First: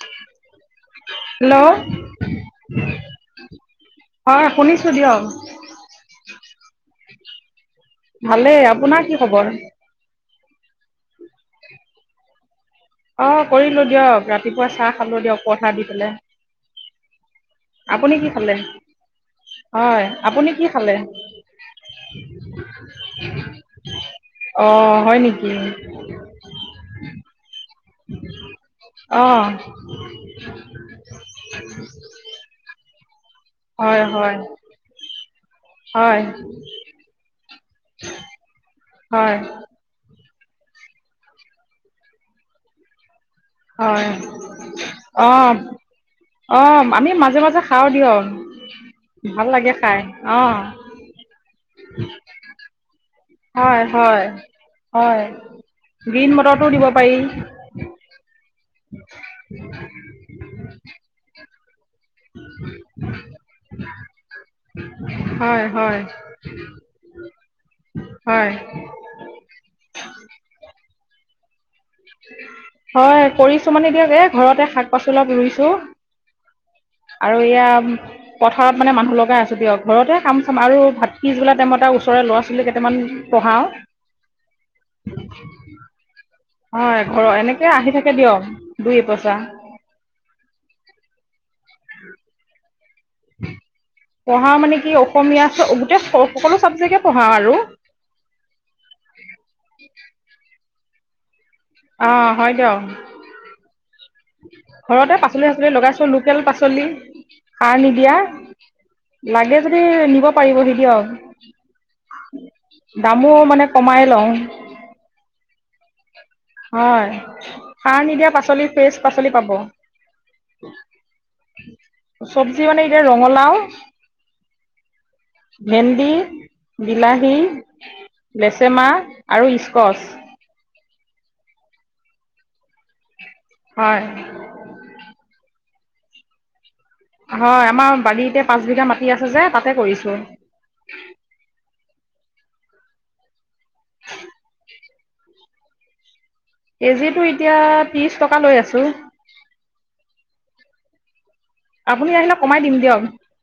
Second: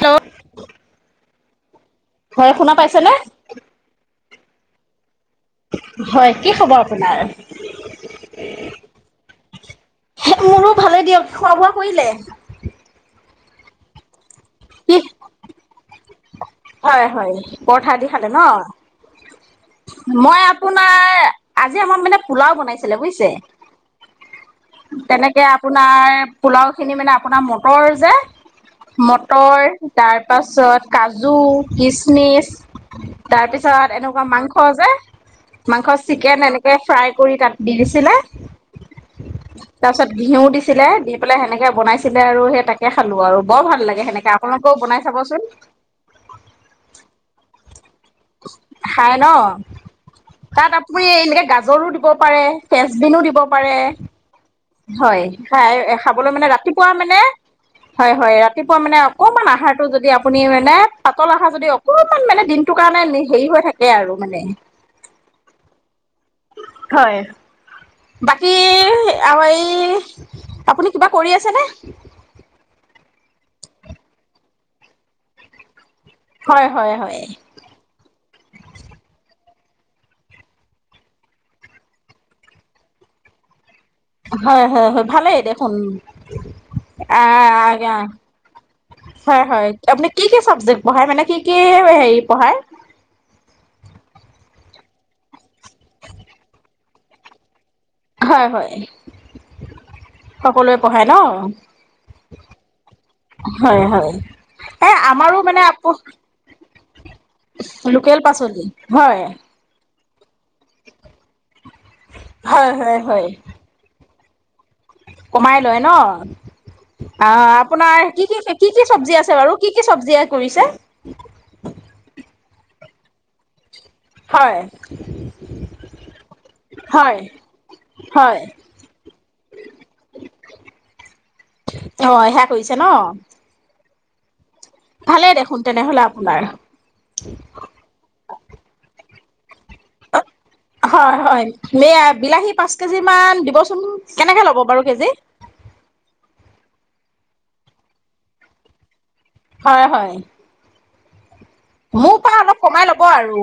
Hello hello হয় শুনা পাইছেনে? হয় শুনিছোঁ দিয়ক হয়, কি খবৰ আপোনাৰ? ভালেই, আপোনাৰ কি খবৰ? মোৰো ভালে দিয়ক, খোৱা বোৱা কৰিলে? অ' কৰিলো দিয়ক, ৰাতিপুৱা চাহ কি খালো দিয়ক, পৰঠা দি পেলাই হয়, হয়, পৰঠা দি আপুনি কি খালে ন‌? হয় মই আপুনি কি খালে আপোনাৰ, আজি আমাৰ মানে পোলাও বনাইছিলে বুইছে অ হয় তেনেকে নেকি আপোনাৰ, পোলাও খিনি মানে আপোনাৰ তৰ যে, অ মতৰ, তাৰ পাছত কাজ জু, কিচমিচ, তাৰপিছত হয় এনেকুৱা হয় মাংস যে মাংস হয় চিকেন এনেকে ফ্ৰাই কৰি তাত দি দিছিলে হয় তাৰপিছত ঘিউ দিছিলে, দি পেলাই সেনেকে বনাইছিলে আৰু সেই তাক কে খালো আৰু, বৰ ভাল হয় লাগে সেনেকে আপোনালোকেও বনাই অ খাবচোন। অ', আমি মাজে মাজে খাওঁ দিয়ক। খায় ন? ভাল লাগে খাই অ তাত আপুনি এনেকে গাজৰো দিব পাৰে। ফেচ বিনো দিব পাৰে হয়, হয়। হয়, গ্ৰীণ খাবলৈ মানে মটৰটো দিব ৰাতিপুৱা পাৰি মানে হয়, হয়, ৰাতিপুৱা মানে অকমান আহাৰটো যদি আপুনি মানে পাতল আহাৰ যদি অক কমান মানে দিনটো কাৰণে হেৰি হৈ থাকে আৰু মানে হয় হয় হয় হয় বাকী আৰু এই, আপুনি কিবা কৰি আছেনে? হয়, কৰিছোঁ মানে দিয়ক এ ঘৰতে শাক-পাচলি অলপ ৰুইছো হয় হয় হয় আৰু এয়া পথাৰত মানে মানুহ লগাই আছো দিয়ক। ঘৰতে কাম চাম আৰু ভাটিবেলা টাইমত ওচৰৰে ল'ৰা ছোৱালী কেইটামান পঢ়াও। হয়, হয়, হয় ভালেই দেখোন। [unintelligible] হয় ঘৰৰ এনেকৈ আহি থাকে দিয়ক দুই এপইচা হয়, হয়। আপুনি কি কি চাবজেক্ট পঢ়ায় মানে কি কি হেৰি পঢ়ায়? পঢ়াও মানে কি অসমীয়া গোটেই স সকলো চাবজেক্টেই পঢ়াও আৰু। হয় হয়। সকলোৱে পঢ়ায় ন? অ হয় দিয়ক। হয় হয় এ ঘৰতে আমাৰো পাচলি- মানে চাচলি আকৌ লগাইছো। লোক লোকেল পাচলি সাৰ নিদিয়া। লোকেল পাচলি হয় লাগে যদি নিব পাৰিবহি হয় হয় দিয়ক। হয় দামো মানে কমাই লওঁ। কমাই লয় ন? হয় আ সাৰ আপোনাৰ কি নিদিয়া কি খেতি, পাচলি কি কি ফ্ৰেছ চব্জি পাচলি আছে পাব বাৰু কি কি চব্জি কৰিছে? চব্জি মানে এতিয়া ৰঙলাও। হয়। ভেন্দি, হয় বিলাহী, হয় লেচেমাহ আৰু স্কচ। অ, সেয়া কৰিছে ন? হয়। ভালেই দেখোন তেনেহলে আপোনাৰ। হয়, আমাৰ বাৰীতে পাঁচ বিঘা মাটি আছে যে, তাতে কৰিছো। হয় হয়। বিলাহী পাঁচ কেজি মান দিবচোন। কেনেকে ল'ব বাৰু কেজি? কেজিটো এতিয়া ত্ৰিছ টকা লৈ আছোঁ। হয় হয়। আপুনি মোৰ আহিলে পৰা অলপ কমাই দিম দিয়ক। ল'ব আৰু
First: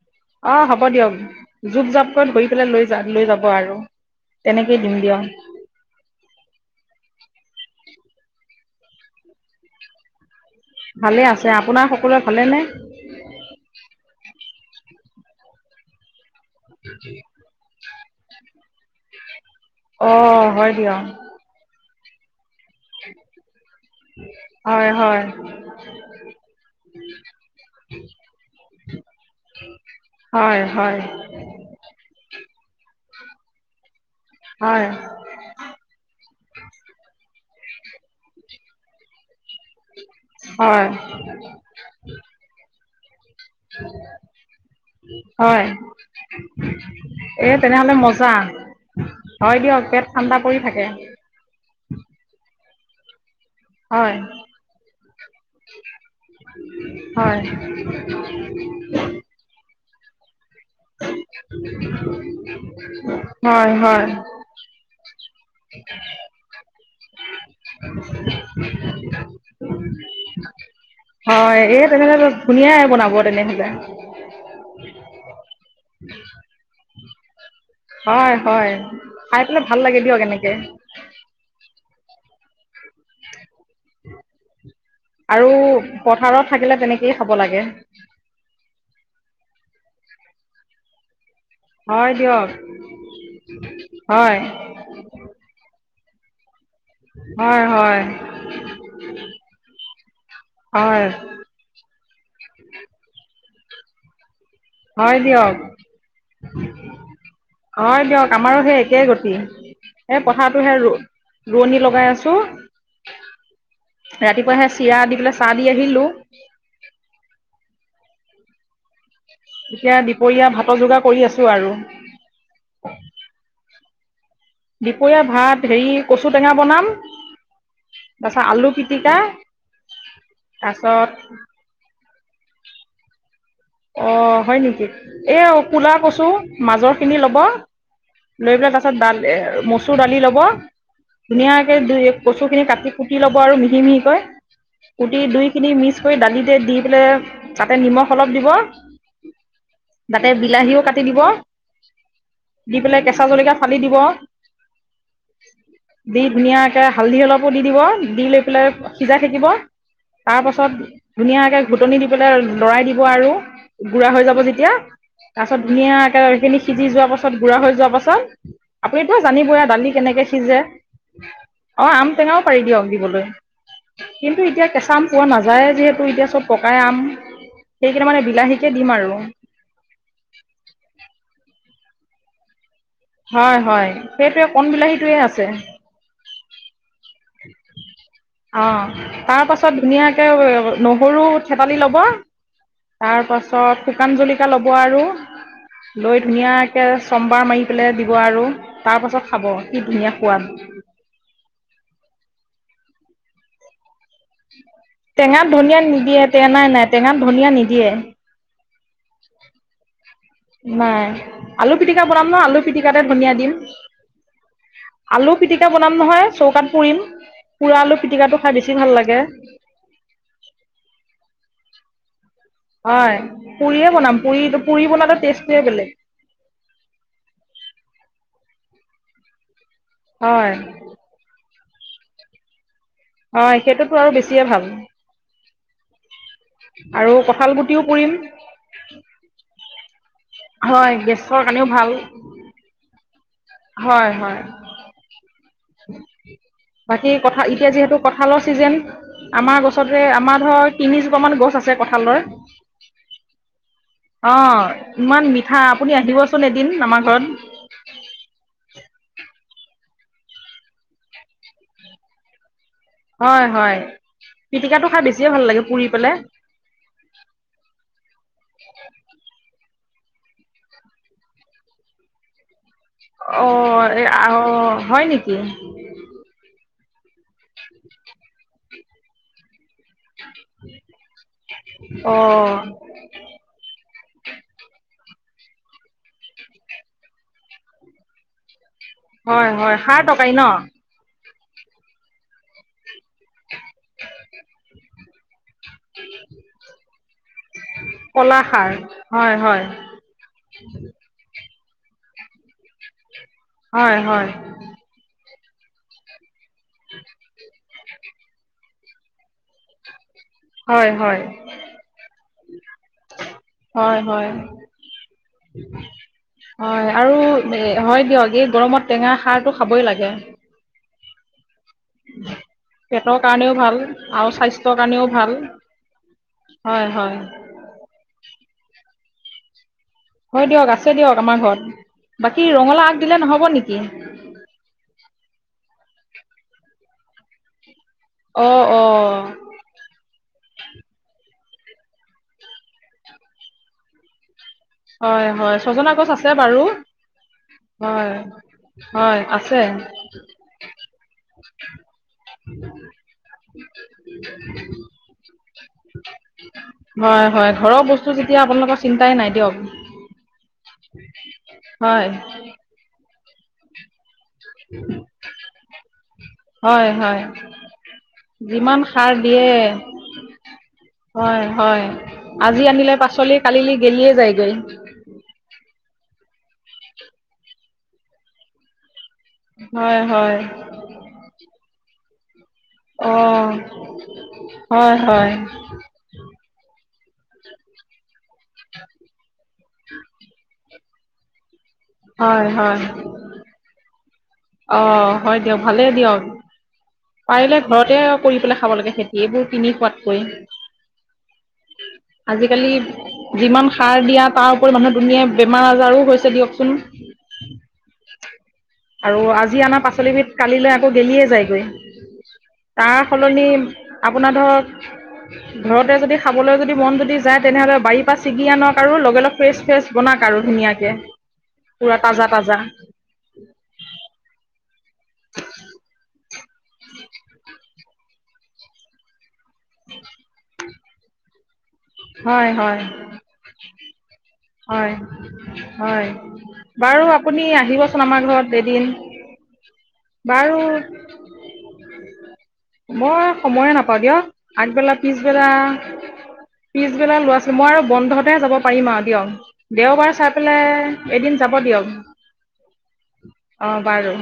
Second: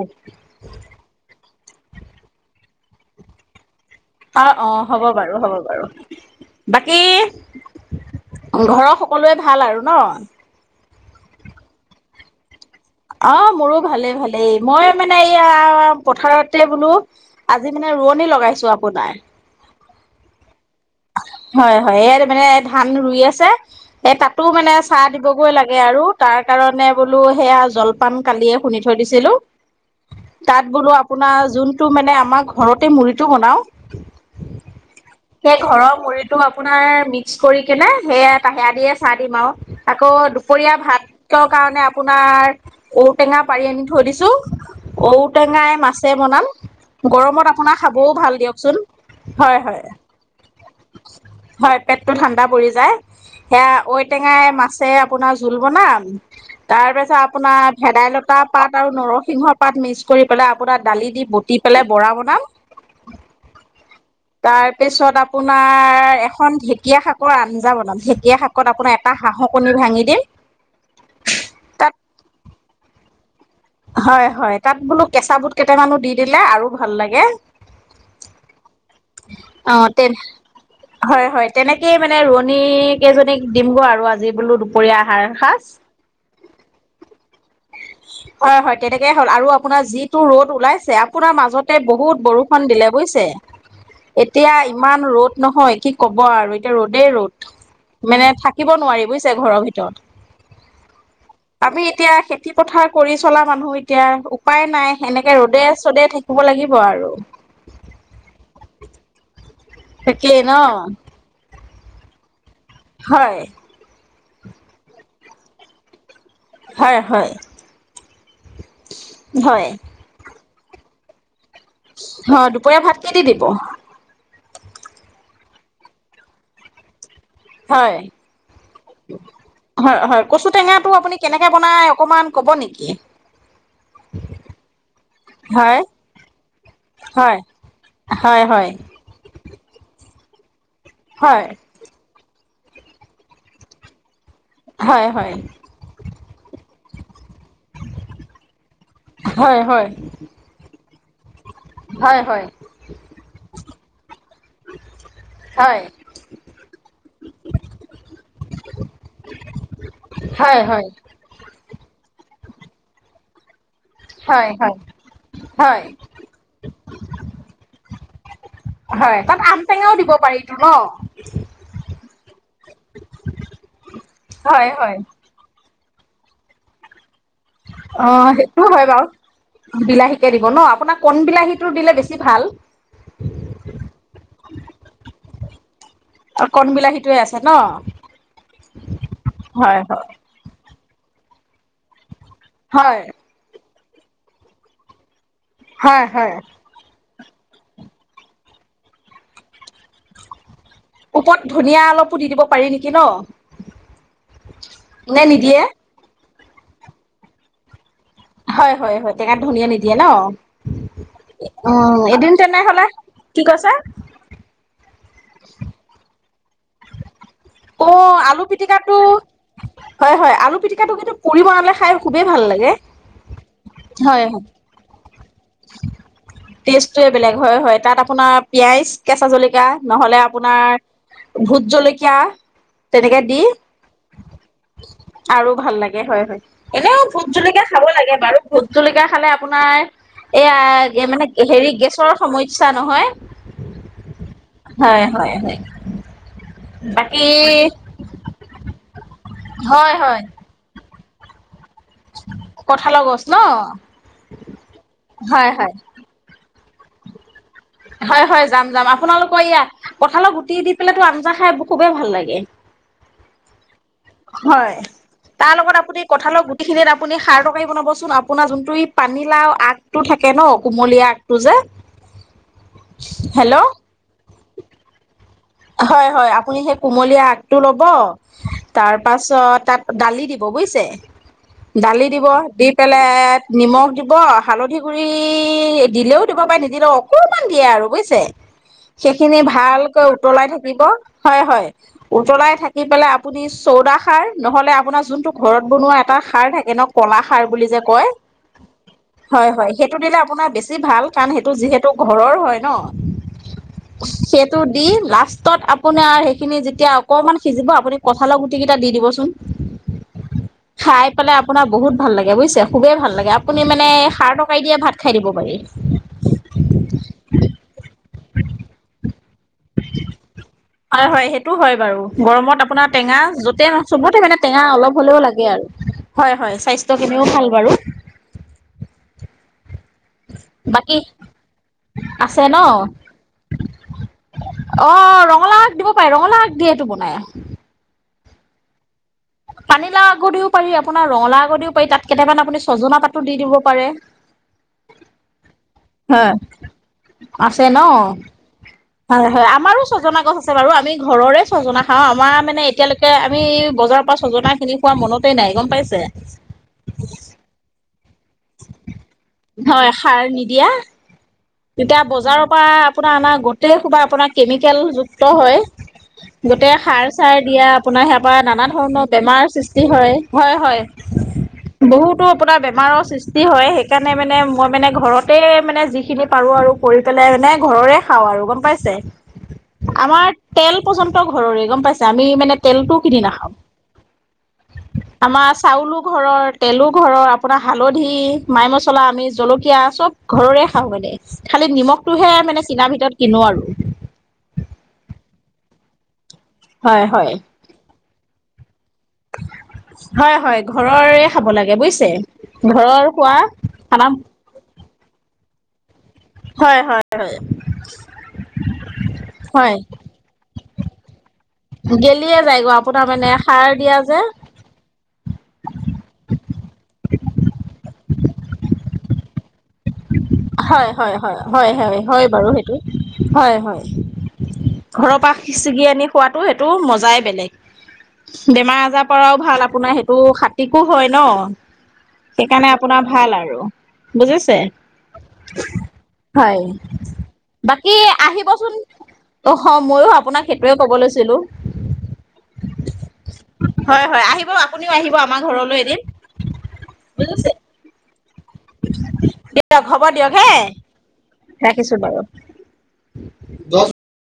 অ হ'ব দিয়ক, জুপ জাপ কৰি ধৰি পেলাই লৈ যা- লৈ যাব আৰু। অ অ, তেনেকেই দিম হ'ব দিয়ক, বাৰু হ'ব বাৰু। বাকী ঘৰ সকলোৰে ভাল আৰু ন? ভালেই আছে। আপোনাৰ সকলোৱে ভালে নে? অ মোৰো ভালে ভালেই। মই মানে এইয়া পথাৰতে বোলো আজি মানে ৰোৱনী লগাইছো আপোনাৰ। অ, হয় দিয়ক। হয় হয়। এইয়াতে মানে ধান ৰুই আছে। এ তাতো মানে হয়, চাহ হয়, দিবগৈ লাগে আৰু তাৰ কাৰণে বোলো সেয়া জল পান কালিয়ে খুন্দি থৈ দিছিলো। [inaudible] হয়, তাত বোলো হয়, আপোনাৰ যোনটো মানে আমাৰ ঘৰতে মুড়িটো বনাও। হয়। সেই ঘৰৰ মুড়িটো আপোনাৰ মিক্স কৰি কেনে সেইয়া সেইয়া দিয়ে চাহ দিম আৱ। আকৌ দুপৰীয়া হয়, ভাত কাৰণে আপোনাৰ ঔটেঙা পাৰি আনি থৈ দিছো। হয়, ঔটেঙাই মাছে বনাম। এই গৰমত আপোনাৰ তেনেহ'লে খাবও মজা, ভাল দিয়কচোন। হয় হয়। দিয়ক পেট ঠাণ্ডা পৰি থাকে। হয়, পেটটো ঠাণ্ডা পৰি যায়। সেয়া হয়। ঔটেঙাই, মাছে আপোনাৰ জোল বনাম। তাৰ পিছত হয় আপোনাৰ ভেদাইলতা পাত আৰু নৰসিংহ পাত মিক্স কৰি পেলাই আপোনাৰ দালি দি বটি পেলাই বৰা বনাম। হয় হয় তাৰ পিছত আপু আপোনাৰ এখন ঢেকীয়া শাকৰ আঞ্জা বনাম। ঢেকীয়া শাকত আপোনাৰ এটা হাঁহ কণী ভাঙি দিম। হয়, এই তাত তেনেহ'লে ধুনীয়াই বনাব তেনেহ'লে। হয় হয় তাত বোলো কেঁচা বুট কেইটামানো দি দিলে আৰু ভাল লাগে। হয় হয় খাই পেলাই ভাল লাগে তেন দিয়ক এনেকে। হয় হয় তেনেকেই মানে ৰোৱনী কেইজনীক দিম গৈ আৰু আজি বোলো দুপৰীয়া আহাৰ আৰু সাজ। পথাৰত থাকিলে তেনেকেই খাব লাগে। হয় হয় তেনেকে হ'ল আৰু আপোনাৰ যিটো ৰ'দ ওলাইছে। আপোনাৰ মাজত হয় বহুত দিয়ক বৰষুণ দিলে বুজিছে। হয় এতিয়া ইমান ৰ'দ নহয় কি ক'ব আৰু এতিয়া ৰ'দেই ৰ'দ হয় হয় মানে থাকিব নোৱাৰি বুজিছে ঘৰৰ ভিতৰত। অ। আমি এতিয়া খেতি পথাৰ কৰি চলা মানুহ এতিয়া। উপায় নাই হয় এনেকে দিয়ক ৰ'দে- চ'দে থাকিব লাগিব আৰু। হয় দিয়ক আমাৰো সেই একেই গতি সেই তাকেই ন পথাৰটোহে ৰু ৰোৱনী লগাই আছোঁ। হয়। ৰাতিপুৱা সে চিৰা দি পেলাই চাহ দি আহিলোঁ। হয় হয়। হয় এতিয়া দুপৰীয়া ভাতৰ যোগাৰ কৰি আছো আৰু। অ দুপৰীয়া ভাত কি দি দিব? দুপৰীয়া ভাত হেৰি কচু টেঙা বনাম। হয়। তাৰপাছত আলু পিটিকা হয় হয় কচু টেঙাটো তাৰপাছত আপুনি কেনেকে বনাই অকমান ক'ব নেকি? অ হয় নেকি। এ হয় ক'লা কচু মাজৰ খিনি হয় ল'ব। হয় লৈ হয় পেলাই তাৰ পাছত [unintelligible] কচু দালি ল'ব। হয় ধুনীয়াকে ধুই কচু খিনি কাটি- কুটি ল'ব আৰু মিহি মিহিকৈ। হয় কুটি হয় দুই খিনি মিক্স কৰি দালিতে দি পেলাই তাতে নিমখ অলপ দিব। হয় হয় হয় তাতে বিলাহীও কাটি দিব। হয় হয়। দি পেলাই কেঁচা জলকীয়া ফালি দিব। হয় দি ধুনীয়াকে হালধি অলপো দি দিব। দি লৈ পেলাই সিজাই থাকিব। তাৰ হয় পাছত হয়। ধুনীয়াকে ঘুটনি দি পেলাই লৰাই দিব আৰু গুড়া হৈ যাব হয় যেতিয়া তাৰ পিছত হয় ধুনীয়াকে সেইখিনি সিজি যোৱাৰ পাছত গুড়া হৈ যোৱা পাছত হয় আপুনিটো তাত আম জানিবই। দালি টেঙাও দিব কেনেকে পাৰিতো সিজে। ন অ আম টেঙাও পাৰি দিয়ক দিবলৈ। কিন্তু এতিয়া হয় কেঁচা হয় আম পোৱা নাযায় যিহেঁতু এতিয়া চব পকাই আম। সেইকেইটা অ মানে সেইটো বিলাহীকে হয় দিম আৰু বাৰু বিলাহীকে দিব ন আপোনাক কণ বিলাহীটো দিলে বেছি ভাল। হয় হয় সেইটোৱে কণ বিলাহীটোৱে আছে। কণ বিলাহীটোৱে আছে ন। অ তাৰ পাছত হয় হয় ধুনীয়াকে নহৰু থেতালি ল'ব। হয় তাৰপাছত শুকান জলিকিয়া ল'ব আৰু হয় লৈ হয় ধুনীয়া কে চমবাৰ মাৰি পেলাই দিব আৰু তাৰপাছত খাব কি ধুনীয়া সোৱাদ ওপৰত ধনিয়া অলপো দি দিব পাৰি নেকি ন। নে টেঙাত নিদিয়ে ধনিয়া নিদিয়ে। নাই নাই টেঙাত ধনিয়া নিদিয়ে। হয় হয় হয় টেঙাত ধনিয়া‌ নিদিয়ে ন। নাই আলু উম পিটিকা বনাম এদিন নহয় আলু তেনেহলে পিটিকাতে ধনিয়া কি দিম কৈছে? আলু পিটিকা বনাম নহয় চৌকাত পুৰিম পুৰা আলু পিটিকাটো খাই বেছি ভাল লাগে। হয় হয় আলু পিটিকাটো কিন্তু পুৰি বনালে খাই খুবেই ভাল লাগে। হয় পুৰিয়ে বনাম হয় পুৰি পুৰি বনালে টেষ্টটোৱে বেলেগ। টেষ্টটয়ে বেলেগ হয় হয় তাত আপোনাৰ পিয়াজ কেঁচা জলকা নহ'লে হয় আপোনাৰ। ভোট জলকীয়া তেনেকে দি হয় সেইটোতো আৰু বেছিয়ে ভাল আৰু ভাল লাগে। হয় হয় এনেও আৰু ভোট কঁঠাল জলকীয়া খাব গুটিও পুৰিম লাগে বাৰু ভোট জলকীয়া খালে আপোনাৰ। হয় এয়া মানে গেছৰ কাৰণেও হেৰি ভাল গেছৰ সমস্যা নহয়। হয় হয়। হয় হয় হয়। বাকী কথা এতিয়া যিহেতু। কঁঠালৰ ছিজন আমাৰ হয় গছতে হয় আমাৰ ধৰক তিনিজোপামান গছ আছে কঁঠালৰ। কঁঠালৰ গছ ন। অ ইমান হয় মিঠা হয় আপুনি আহিবচোন এদিন আমাৰ ঘৰত। হয় হয় যাম যাম আপোনালোকৰ ইয়াত কঁঠালত গুটি দি পেলায়তো আঞ্জা খাই খুবেই ভাল লাগে। হয় হয় পিটিকাটো খাই বেছিয়ে ভাল লাগে পুৰি পেলাই। খিনিত আপুনি সাৰ তৰকাৰি বনাবচোন আপোনাৰ যোনটো পানীলাও আগটো থাকে ন কুমলীয়া আগটো যে। অ হেল্ল' আহ হয় নেকি। হয় হয় আপুনি সেই কুমলীয়া আগটো ল'ব তাৰপাছত তাত। দালি দিব বুজিছে দালি অ দিব দি পেলাই। নিমখ দিব হালধি গুৰি দিলেও দিব পাৰে নিদিলেও অকমান দিয়ে আৰু বুজিছে। [inaudible] সেইখিনি হয় খাৰ ভালকৈ উ তৰকাৰী ন হয় হয় উতলাই থাকি পেলায় আপুনি ছোডা সাৰ আপোনাৰ জোনটো। ঘৰত বনোৱা এটা সাৰ থাকে ন কলা সাৰ বুলি যে কয়। হয় হয় সেইটো দিলে আপোনাৰ বেছি ভাল। সিতো যিহেতু ঘৰৰ হয় হয় ন হয় সেইটো দি লাষ্টত। আৰু সেইখিনি যেতিয়া অকণমান সিজিব আপুনি কঁঠালৰ গুটি কেইটা দি দিবচোন। হয় খাই হয় পেলাই আপোনাৰ বহুত ভাল লাগে বুজিছে খুবেই ভাল লাগে আপুনি মানে হয় হয় সাৰ টৰকাই দিয়ে ভাত খাই দিব পাৰি। হয় আৰু হয় দিয়ক এই গৰমত টেঙা সাৰটো খাবই লাগে। হয় হয় সেইটো হয় বাৰু। গৰমত আপোনাৰ পেটৰ টেঙা কাৰণেও য'তে ভাল চবতে আৰু মানে টেঙা স্বাস্থ্যৰ অলপ কাৰণেও হ'লেও ভাল লাগে আৰু। হয় হয় স্বাস্থ্য খিনিও ভাল বাৰু। হয় দিয়ক আছে বাকী দিয়ক আমাৰ ঘৰত আছে বাকী ন ৰঙালাউ আগ দিলে নহব নেকি। অ ৰঙালাউ আগ দিব পাৰি ৰঙালাউ আগ দিয়েটো বনাই। অ অ। অঁ। পানীলাও আগদিও পাৰি আপোনাৰ ৰঙালাও আগদিও পাৰি তাত কেইটামান আপুনি ছজনা পাতো দি দিব পাৰে। হয় হয় ছজনা গছ আছে হয়। বাৰু আছে ন হয়। হয় হয় আমাৰো ছজনা গছ আছে বাৰু আমি ঘৰৰে ছজনা খাওঁ আমাৰ মানে এতিয়ালৈকে আমি বজাৰ। তা ছজনা খিনি খোৱা মনতেই নাই গম পাইছে। হয়। হয়। ঘৰৰ বস্তু যেতিয়া আপোনালোকৰ চিন্তাই নাই দিয়ক। হয়। সাৰ নিদিয়া। তেতিয়া হয় বজাৰৰ পৰা আপোনাৰ আনা গোটেই খোবা, আপোনাৰ কেমিকেল যুক্ত হয়। গোটেই হয় সাৰ হয় চাৰ দিয়া, আপোনাৰ সাৰ পৰা নানা যিমান ধৰণৰ সাৰ বেমাৰ দিয়ে সৃষ্টি হয়। হয়, হয়। হয় হয় বহুতো আপোনাৰ আজি আনিলে বেমাৰৰ পাচলি সৃষ্টি হয়। কালিলৈ গেলিয়ে সেইকাৰণে মানে যায়গৈ মই মানে। ঘৰতে মানে যিখিনি পাৰো আৰু কৰি পেলাই মানে ঘৰৰে খাওঁ আৰু গম পাইছে। হয় আমাৰ হয় তেল পৰ্যন্ত ঘৰৰে, গম পাইছা? আমি মানে তেলটো কিনি নাখাওঁ, অঁ হয় হয় আমাৰ চাউলো ঘৰৰ তেলো ঘৰৰ, আপোনাৰ হালধি, মাই মছলা আমি জলকীয়া চব ঘৰৰে খাওঁ মানে, খালি নিমখটোহে হয় মানে কিনাৰ ভিতৰত কিনো আৰু। অ', হয় দিয়ক। ভালেই দিয়ক। হয় হয় পাৰিলে ঘৰতে কৰি পেলাই খাব লাগে সেই সেইবোৰ কিনি খোৱাতকৈ, হয় হয় ঘৰৰে খাব লাগে বুজিছে আজিকালি ঘৰৰ খোৱা যিমান সাৰ খানা দিয়াত তাৰ উপৰি মানুহৰ দুুনীয়াৰ বেমাৰ আজাৰো হৈছ হয়, হয়, হয়। আৰু আজি হয় আনা পাচলিবিধ কালিলৈ আকৌ গেলিয়ে যায়গৈ। গেলিয়ে যায়গৈ তাৰ আপোনাৰ মানে সলনি, সাৰ দিয়া যে আপোনাৰ ধৰক ঘৰতে যদি খাবলৈ যদি মন যদি যায়, তেনে হ'লে বাৰীৰ পৰা ছিঙী আনক আৰু লগে লগ ফ্ৰেছ, ফ্ৰেছ। বনাওক আৰু হয়, ধুনীয়াকে হয়, হয়, হয়, হয়, পুৰা হয় তাজা বাৰু তাজা সেইটো। হয়, হয়। ঘৰৰ পৰা খিচিকি আনি খোৱাতো সেইটো মজাই বেলেগ, বেমাৰ আজাৰ পৰাও ভাল আপোনাৰ সেইটো খাত টিকু হয় ন'। হয় সেইকাৰণে হয় আপোনাৰ ভাল আৰু বুজিছে? হয়। হয়। হয় বাৰু আপুনি বাকী আহিবচোন আমাৰ ঘৰত আহিবচোন এদিন। অ', হ', ময়ো আপোনাক সেইটোৱে বাৰু ক'ব লৈছিলো। মই সময়ে নাপাওঁ হয় দিয়ক, হয় আহিব আপুনিও আগবেলা, আহিব আমাৰ পিছবেলা ঘৰলৈ এদিন পিছবেলা ল'ৰা বুজিছে। ছো মই আৰু বন্ধতহে যাব পাৰিম আৰু দিয়ক। হ'ব দেওবাৰে দিয়ক চাই হে পেলাই, এদিন যাব দিয়ক। ৰাখিছো বাৰু। অ', বাৰু।